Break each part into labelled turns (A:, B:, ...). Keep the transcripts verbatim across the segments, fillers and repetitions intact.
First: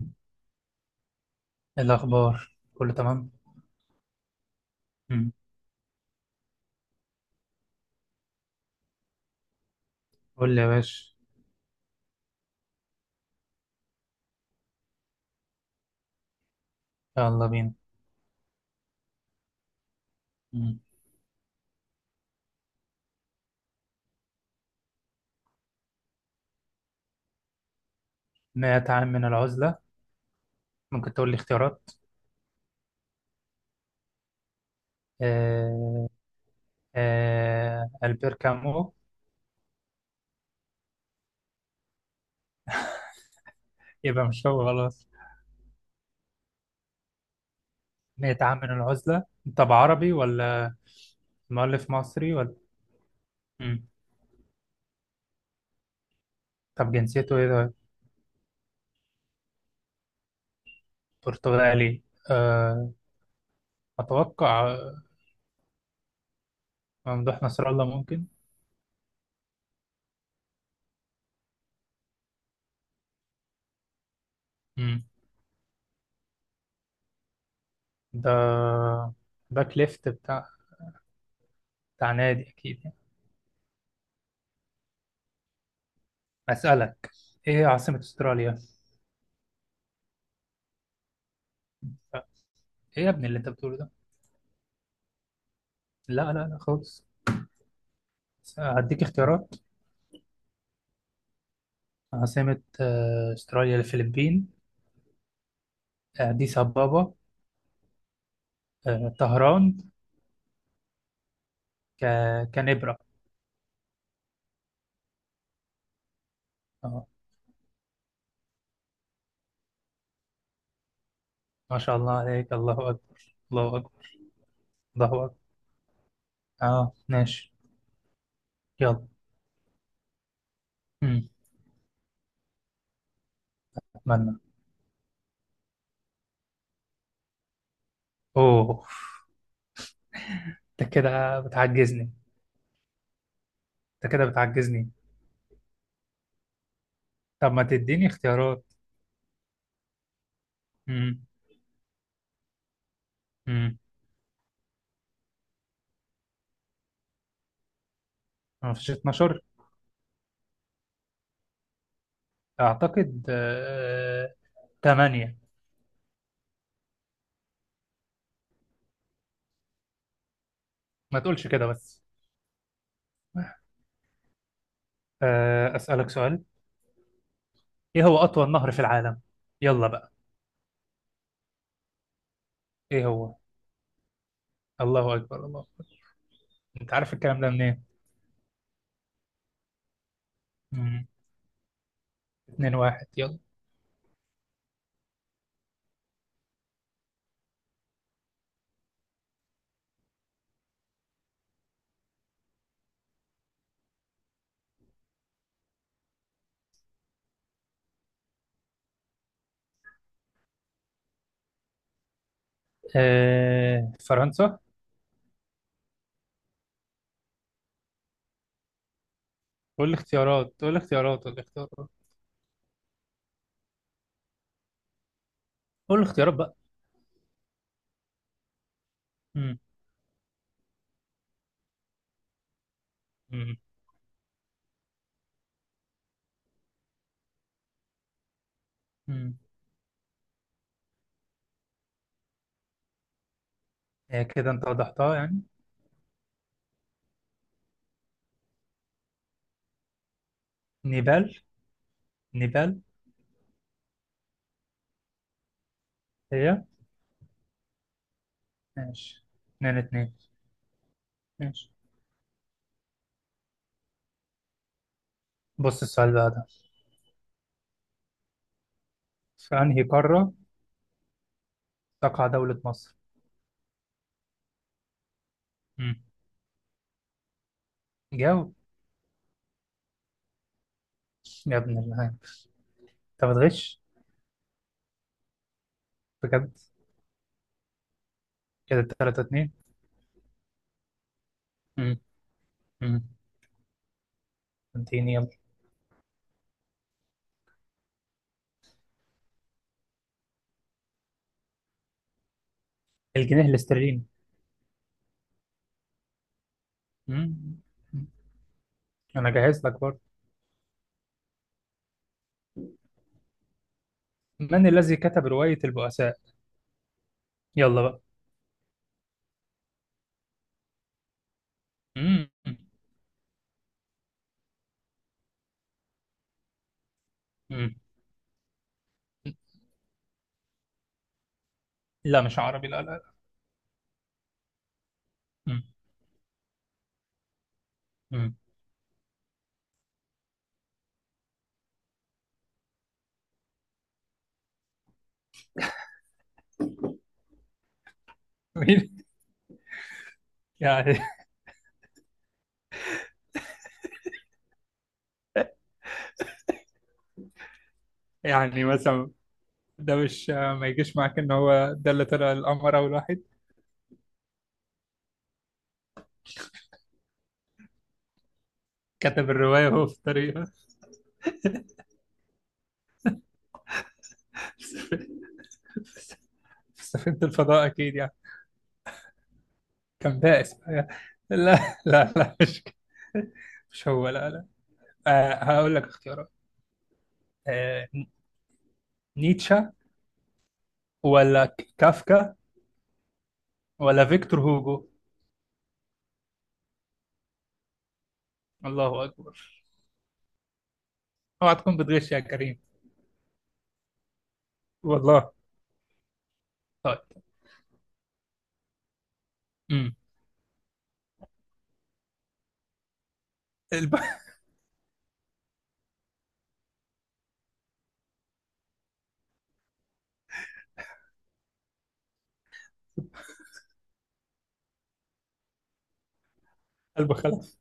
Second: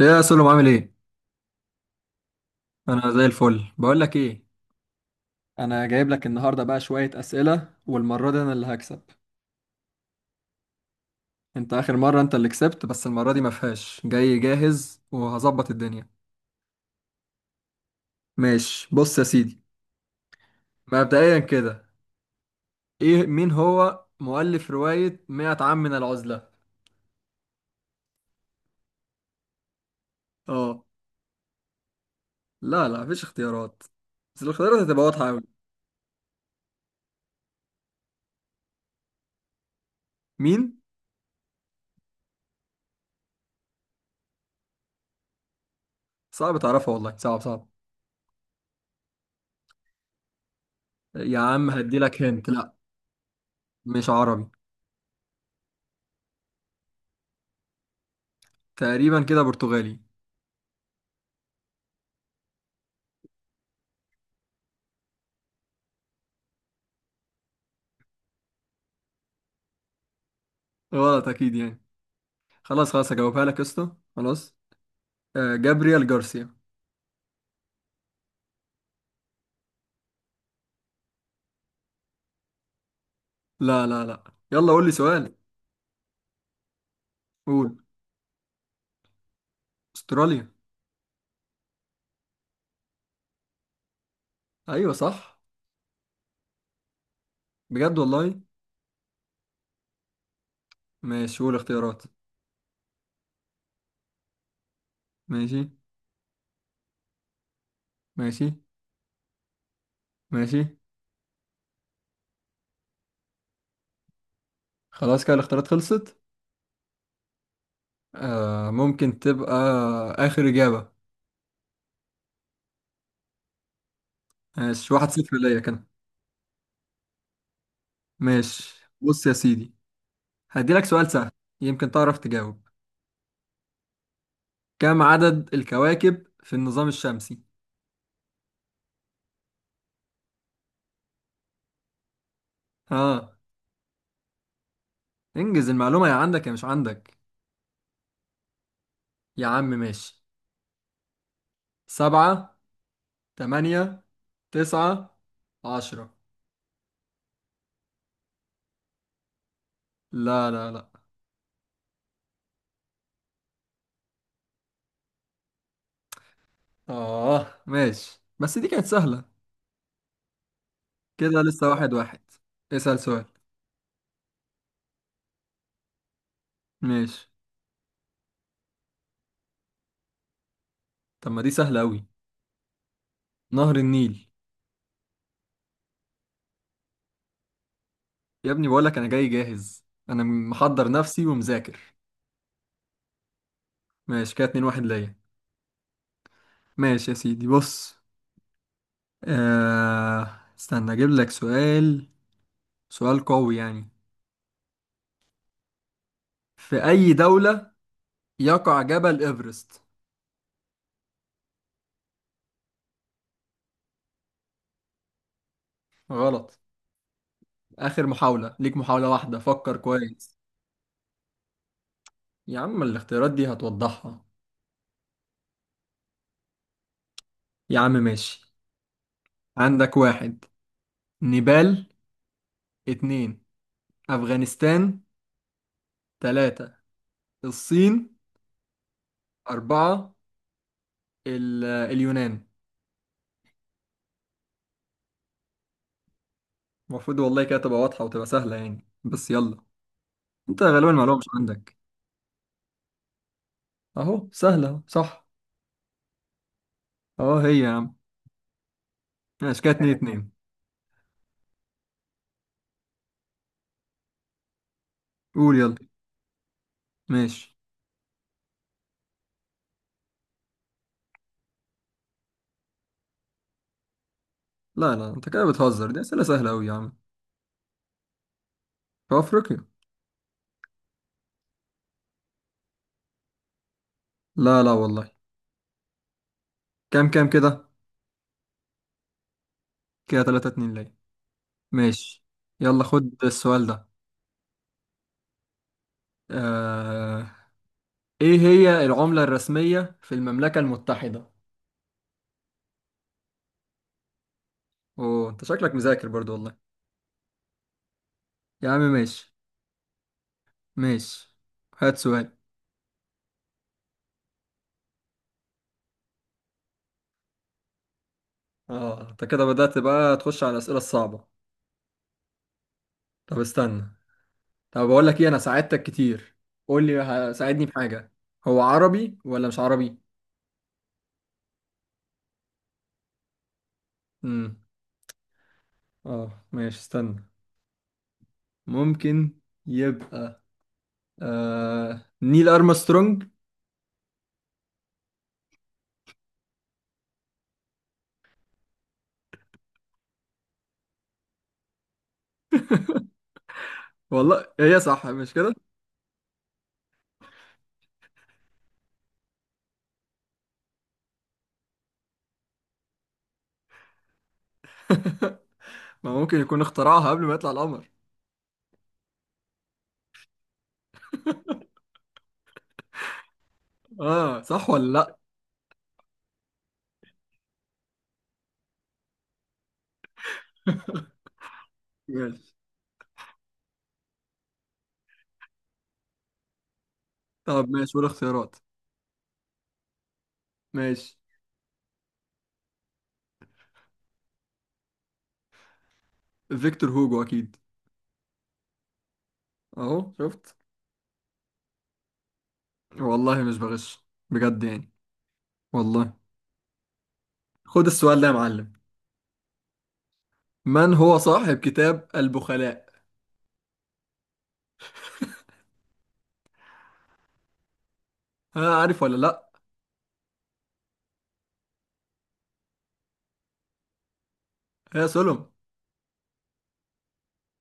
A: ايه يا سلم، عامل ايه؟
B: إيه الأخبار؟ كله
A: انا زي
B: تمام؟
A: الفل. بقول لك ايه،
B: مم.
A: انا جايب لك النهارده بقى شويه اسئله والمره دي انا اللي هكسب.
B: قول لي يا باشا.
A: انت اخر مره انت اللي كسبت، بس المره دي ما فيهاش، جاي جاهز وهظبط الدنيا.
B: يلا بينا.
A: ماشي، بص يا سيدي،
B: مم.
A: مبدئيا كده، ايه مين هو مؤلف روايه مية عام من العزله؟
B: مائة عام من العزلة.
A: اه.
B: ممكن تقول لي اختيارات؟
A: لا لا، مفيش اختيارات، بس الاختيارات هتبقى واضحه قوي.
B: آه. آه، ألبير كامو.
A: مين؟
B: يبقى مش هو خلاص.
A: صعب تعرفها والله، صعب صعب.
B: مية عام من العزلة. طب عربي ولا
A: يا عم
B: مؤلف
A: هدي لك،
B: مصري
A: هنت.
B: ولا؟
A: لا
B: مم.
A: مش عربي.
B: طب جنسيته إيه ده؟
A: تقريبا كده برتغالي.
B: برتغالي؟ آه. أتوقع آه، ممدوح نصر الله ممكن.
A: غلط اكيد يعني. خلاص خلاص، هجاوبها لك يا اسطى. خلاص.
B: مم.
A: آه جابريال جارسيا.
B: ده باك ليفت بتاع بتاع نادي أكيد يعني.
A: لا لا لا، يلا قول لي سؤال.
B: أسألك. إيه
A: قول.
B: عاصمة أستراليا؟
A: استراليا.
B: ايه يا ابني اللي انت بتقوله ده؟
A: ايوه صح،
B: لا لا لا خالص.
A: بجد والله.
B: هديك اختيارات.
A: ماشي قول اختيارات.
B: عاصمة آه، استراليا: الفلبين،
A: ماشي.
B: آه، اديس ابابا،
A: ماشي.
B: آه، طهران،
A: ماشي.
B: ك... كانبرا.
A: خلاص كده الاختيارات خلصت.
B: اه،
A: آه ممكن تبقى اخر اجابة.
B: ما شاء الله عليك، الله اكبر الله اكبر
A: ماشي، واحد
B: الله اكبر.
A: صفر ليا كان.
B: اه ماشي.
A: ماشي
B: يلا.
A: بص يا سيدي، هديلك سؤال
B: امم
A: سهل، يمكن تعرف تجاوب.
B: اتمنى.
A: كم عدد الكواكب في النظام الشمسي؟
B: اوه، انت كده بتعجزني.
A: ها؟
B: انت كده بتعجزني.
A: انجز المعلومة، يا عندك يا مش عندك.
B: طب ما تديني اختيارات؟
A: يا عم ماشي.
B: امم
A: سبعة.
B: امم
A: تمانية. تسعة. عشرة.
B: ما فيش اثنا عشر؟
A: لا لا لا.
B: اعتقد آه... تمانية.
A: آه ماشي بس دي كانت سهلة.
B: ما
A: كده
B: تقولش كده
A: لسه واحد
B: بس.
A: واحد. اسأل سؤال.
B: آه، اسالك سؤال.
A: ماشي.
B: ايه هو اطول نهر في العالم؟ يلا بقى.
A: طب ما دي سهلة أوي.
B: ايه هو؟
A: نهر النيل.
B: الله اكبر الله اكبر. انت عارف الكلام ده منين؟
A: يا ابني بقولك أنا جاي جاهز، أنا محضر
B: مم.
A: نفسي ومذاكر.
B: اتنين واحد، يلا.
A: ماشي كده اتنين واحد ليا. ماشي يا سيدي بص. آه... استنى أجيب لك سؤال. سؤال قوي يعني. في أي دولة يقع جبل إيفرست؟
B: آه، فرنسا.
A: غلط. آخر محاولة ليك، محاولة واحدة، فكر
B: قول لي
A: كويس.
B: اختيارات، قول لي اختيارات، قول لي اختيارات.
A: يا عم الاختيارات دي هتوضحها.
B: قول لي اختيارات بقى.
A: يا عم ماشي.
B: مم.
A: عندك واحد، نيبال. اتنين،
B: مم.
A: أفغانستان. تلاتة، الصين.
B: مم.
A: أربعة، ال- اليونان.
B: آه، كده انت وضحتها يعني.
A: المفروض والله كده تبقى واضحة وتبقى سهلة يعني، بس يلا. انت غالبا المعلومة مش
B: نيبال.
A: عندك.
B: نيبال.
A: اهو سهلة أهو، صح.
B: هي.
A: اهو هي يا عم.
B: ماشي،
A: ماشي كده
B: اتنين
A: اتنين
B: اتنين.
A: اتنين.
B: ماشي،
A: قول يلا.
B: بص السؤال بقى ده.
A: ماشي.
B: في انهي قارة تقع دولة مصر؟
A: لا لا، انت كده بتهزر،
B: مم.
A: دي أسئلة سهلة أوي يا عم.
B: جاوب.
A: في أفريقيا.
B: يا ابن الله، انت بتغش!
A: لا لا والله.
B: بجد!
A: كام كام كده؟
B: كده تلاتة اتنين.
A: كده تلاتة اتنين ليا.
B: مم.
A: ماشي يلا،
B: مم.
A: خد السؤال ده.
B: اديني يلا.
A: آه... ايه هي العملة الرسمية في المملكة المتحدة؟
B: الجنيه الاسترليني.
A: اوه انت شكلك مذاكر برضو والله.
B: مم.
A: يا عم
B: انا
A: ماشي.
B: جاهز لك برضه.
A: ماشي، هات سؤال.
B: من الذي كتب رواية البؤساء؟ يلا بقى.
A: اه انت كده بدأت بقى تخش على الأسئلة الصعبة.
B: مم.
A: طب استنى، طب بقول لك ايه، انا ساعدتك كتير، قول لي ه- ساعدني
B: مم.
A: بحاجة. هو عربي ولا مش عربي؟
B: لا مش عربي، لا لا لا.
A: امم.
B: مم.
A: اه ماشي استنى.
B: مم.
A: ممكن يبقى آه... نيل أرمسترونج.
B: مين؟ يعني.
A: والله هي صح مش كده؟
B: يعني مثلا، ده مش ما يجيش معاك ان هو ده اللي طلع القمر اول واحد؟
A: ما ممكن يكون اخترعها قبل ما يطلع القمر.
B: كتب الرواية وهو في الطريق.
A: اه صح ولا لا؟
B: في سفينة الفضاء اكيد يعني. كان بائس بقى. لا لا
A: ماشي.
B: لا، مش مش هو، لا لا. آه، هقول لك اختيارات.
A: طب
B: آه،
A: ماشي، ولا اختيارات؟
B: نيتشه؟
A: ماشي.
B: ولا ك- كافكا؟ ولا فيكتور هوجو؟
A: فيكتور هوجو اكيد.
B: الله اكبر.
A: اهو شفت.
B: اوعى تكون بتغش يا كريم!
A: والله مش بغش بجد يعني.
B: والله.
A: والله.
B: طيب.
A: خد السؤال ده يا معلم.
B: امم
A: من هو صاحب كتاب البخلاء؟
B: قلب.
A: ها عارف ولا لا؟ يا سلم.
B: قلب. خلاص.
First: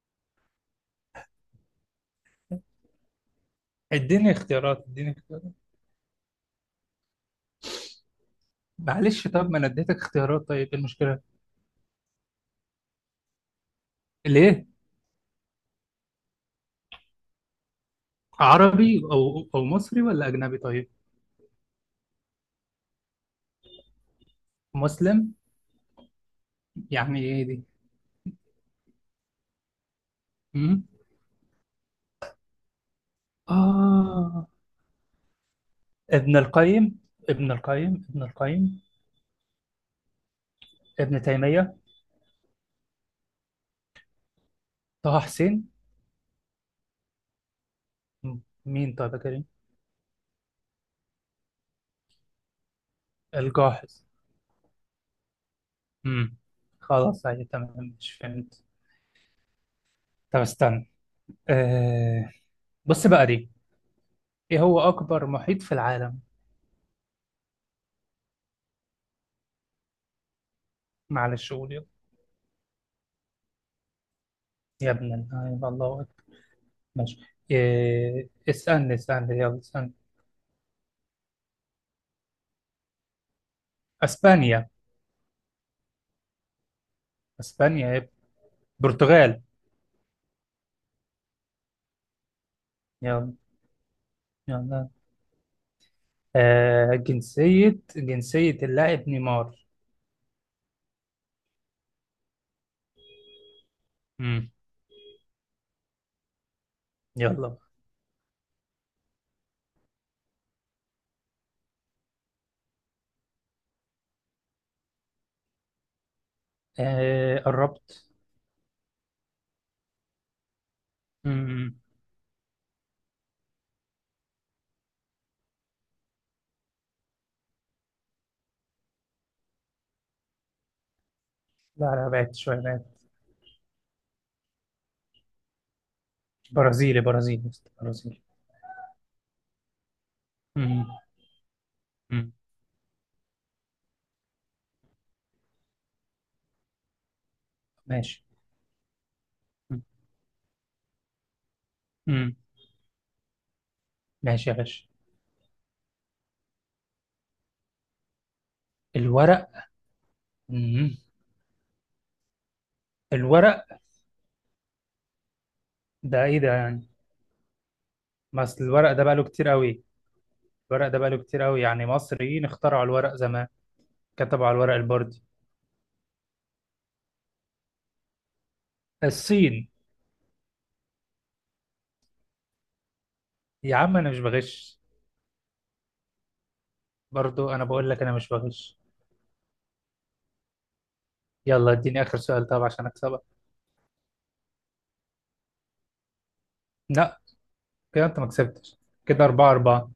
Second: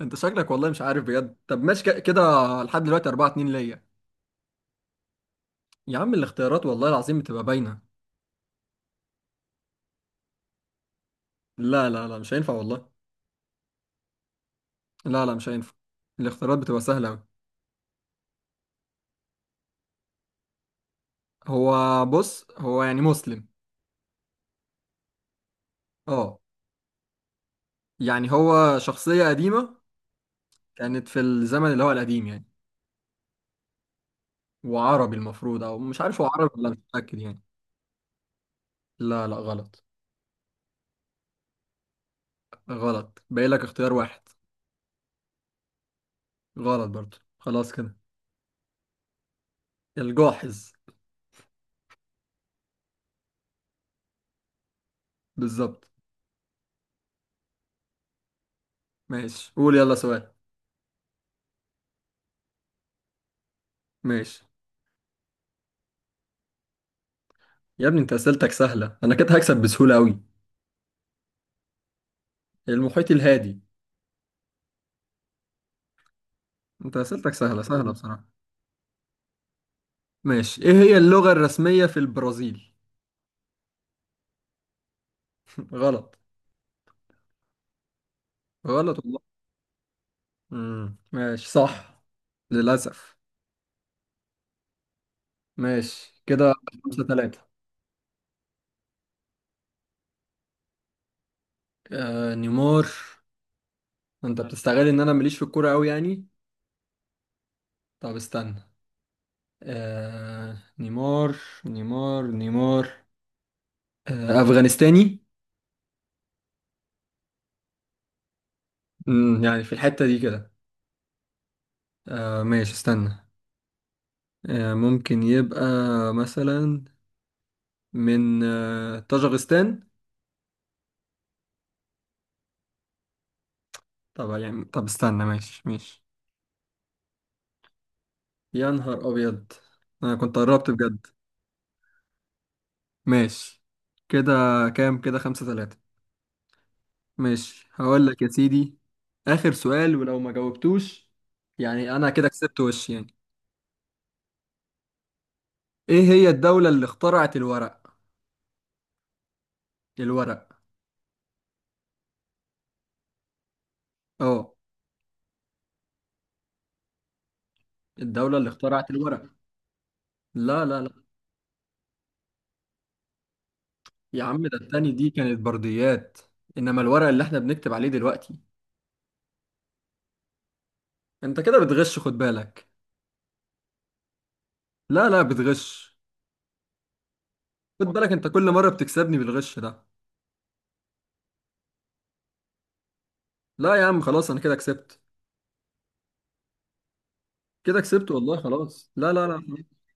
A: انت شكلك والله مش عارف بجد. طب ماشي ك- كده، لحد دلوقتي أربعة اتنين ليا.
B: اديني اختيارات، اديني اختيارات.
A: يا عم الاختيارات والله العظيم بتبقى باينة.
B: معلش، طب ما انا اديتك اختيارات، طيب ايه المشكله؟
A: لا لا لا مش هينفع والله.
B: ليه؟
A: لا لا مش هينفع. الاختيارات بتبقى سهلة أوي.
B: عربي او او مصري ولا اجنبي؟ طيب.
A: هو بص، هو يعني مسلم.
B: مسلم؟
A: اه.
B: يعني ايه دي؟
A: يعني هو شخصية قديمة،
B: امم
A: كانت في الزمن اللي هو القديم يعني.
B: اه.
A: وعربي المفروض، او مش عارف هو
B: ابن
A: عربي ولا، مش
B: القيم.
A: متأكد يعني.
B: ابن القيم. ابن القيم.
A: لا لا غلط.
B: ابن تيمية.
A: غلط، باقي لك اختيار واحد.
B: طه حسين.
A: غلط برضو، خلاص كده.
B: م- مين طيب يا كريم؟
A: الجاحظ.
B: الجاحظ؟
A: بالظبط.
B: امم خلاص عادي تمام، مش فهمت.
A: ماشي قول يلا سؤال.
B: طب استنى. أه... بص بقى دي.
A: ماشي.
B: ايه هو اكبر محيط في العالم؟
A: يا ابني انت اسئلتك سهلة، انا كده هكسب بسهولة قوي.
B: معلش، قول يلا.
A: المحيط الهادي.
B: يا ابن اللعيبة، الله اكبر.
A: انت
B: ماشي.
A: اسئلتك سهلة سهلة بصراحة.
B: إيه... اسألني اسألني يلا اسألني.
A: ماشي. ايه هي اللغة الرسمية في البرازيل؟
B: اسبانيا.
A: غلط.
B: اسبانيا يا ابني.
A: غلط.
B: برتغال.
A: امم ماشي، صح، للأسف.
B: يلا. يلا.
A: ماشي كده
B: أه...
A: خمسة تلاتة.
B: جنسية جنسية اللاعب نيمار؟
A: آه نيمار. انت
B: امم
A: بتستغل ان انا ماليش في الكورة قوي يعني.
B: يلا.
A: طب استنى. آه نيمار. نيمار نيمار آه أفغانستاني.
B: آه، قربت.
A: امم يعني في الحتة دي كده.
B: مم.
A: آه ماشي استنى. آه ممكن يبقى مثلا من آه طاجغستان.
B: لا لا، بعدت شوية، بعدت.
A: طب يعني، طب استنى، ماشي ماشي.
B: برازيلي، برازيلي يا اسطى، برازيلي.
A: يا نهار أبيض، أنا كنت قربت
B: مم.
A: بجد.
B: مم.
A: ماشي كده. كام كده؟ خمسة ثلاثة. ماشي هقول لك
B: ماشي.
A: يا سيدي، آخر
B: مم.
A: سؤال، ولو ما جاوبتوش يعني أنا كده
B: مم.
A: كسبت وش يعني.
B: ماشي يا باشا.
A: إيه هي الدولة اللي اخترعت الورق؟
B: الورق؟
A: الورق.
B: مم. الورق.
A: أه.
B: ده ايه ده يعني؟
A: الدولة اللي
B: مثل
A: اخترعت
B: الورق ده بقى له
A: الورق.
B: كتير قوي.
A: لا لا
B: الورق
A: لا،
B: ده بقى له كتير قوي يعني مصريين اخترعوا الورق زمان.
A: يا عم
B: كتبوا على
A: ده
B: الورق
A: التاني دي
B: البردي.
A: كانت برديات. إنما الورق اللي إحنا بنكتب عليه دلوقتي.
B: الصين.
A: أنت كده بتغش، خد بالك.
B: يا عم، انا مش بغش.
A: لا لا بتغش.
B: برضو انا
A: خد
B: بقول لك
A: بالك
B: انا
A: أنت،
B: مش
A: كل مرة
B: بغش.
A: بتكسبني بالغش ده.
B: يلا اديني اخر سؤال طب عشان اكسبك.
A: لا يا عم خلاص أنا كده كسبت.
B: لا.
A: كده
B: كده
A: كسبت
B: انت ما
A: والله،
B: كسبتش.
A: خلاص، لا
B: كده
A: لا لا.
B: أربعة أربعة.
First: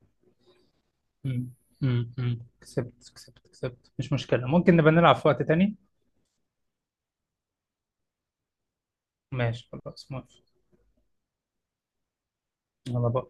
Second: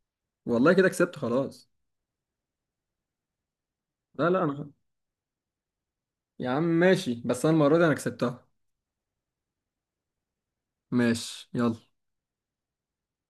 A: والله كده كسبت
B: مم.
A: خلاص.
B: مم. مم. كسبت كسبت كسبت، مش
A: لا لا
B: مشكلة،
A: انا،
B: ممكن نبقى نلعب في وقت تاني.
A: يا عم ماشي بس انا المره دي انا كسبتها.
B: ماشي خلاص موافق.
A: ماشي يلا.
B: يلا، باي.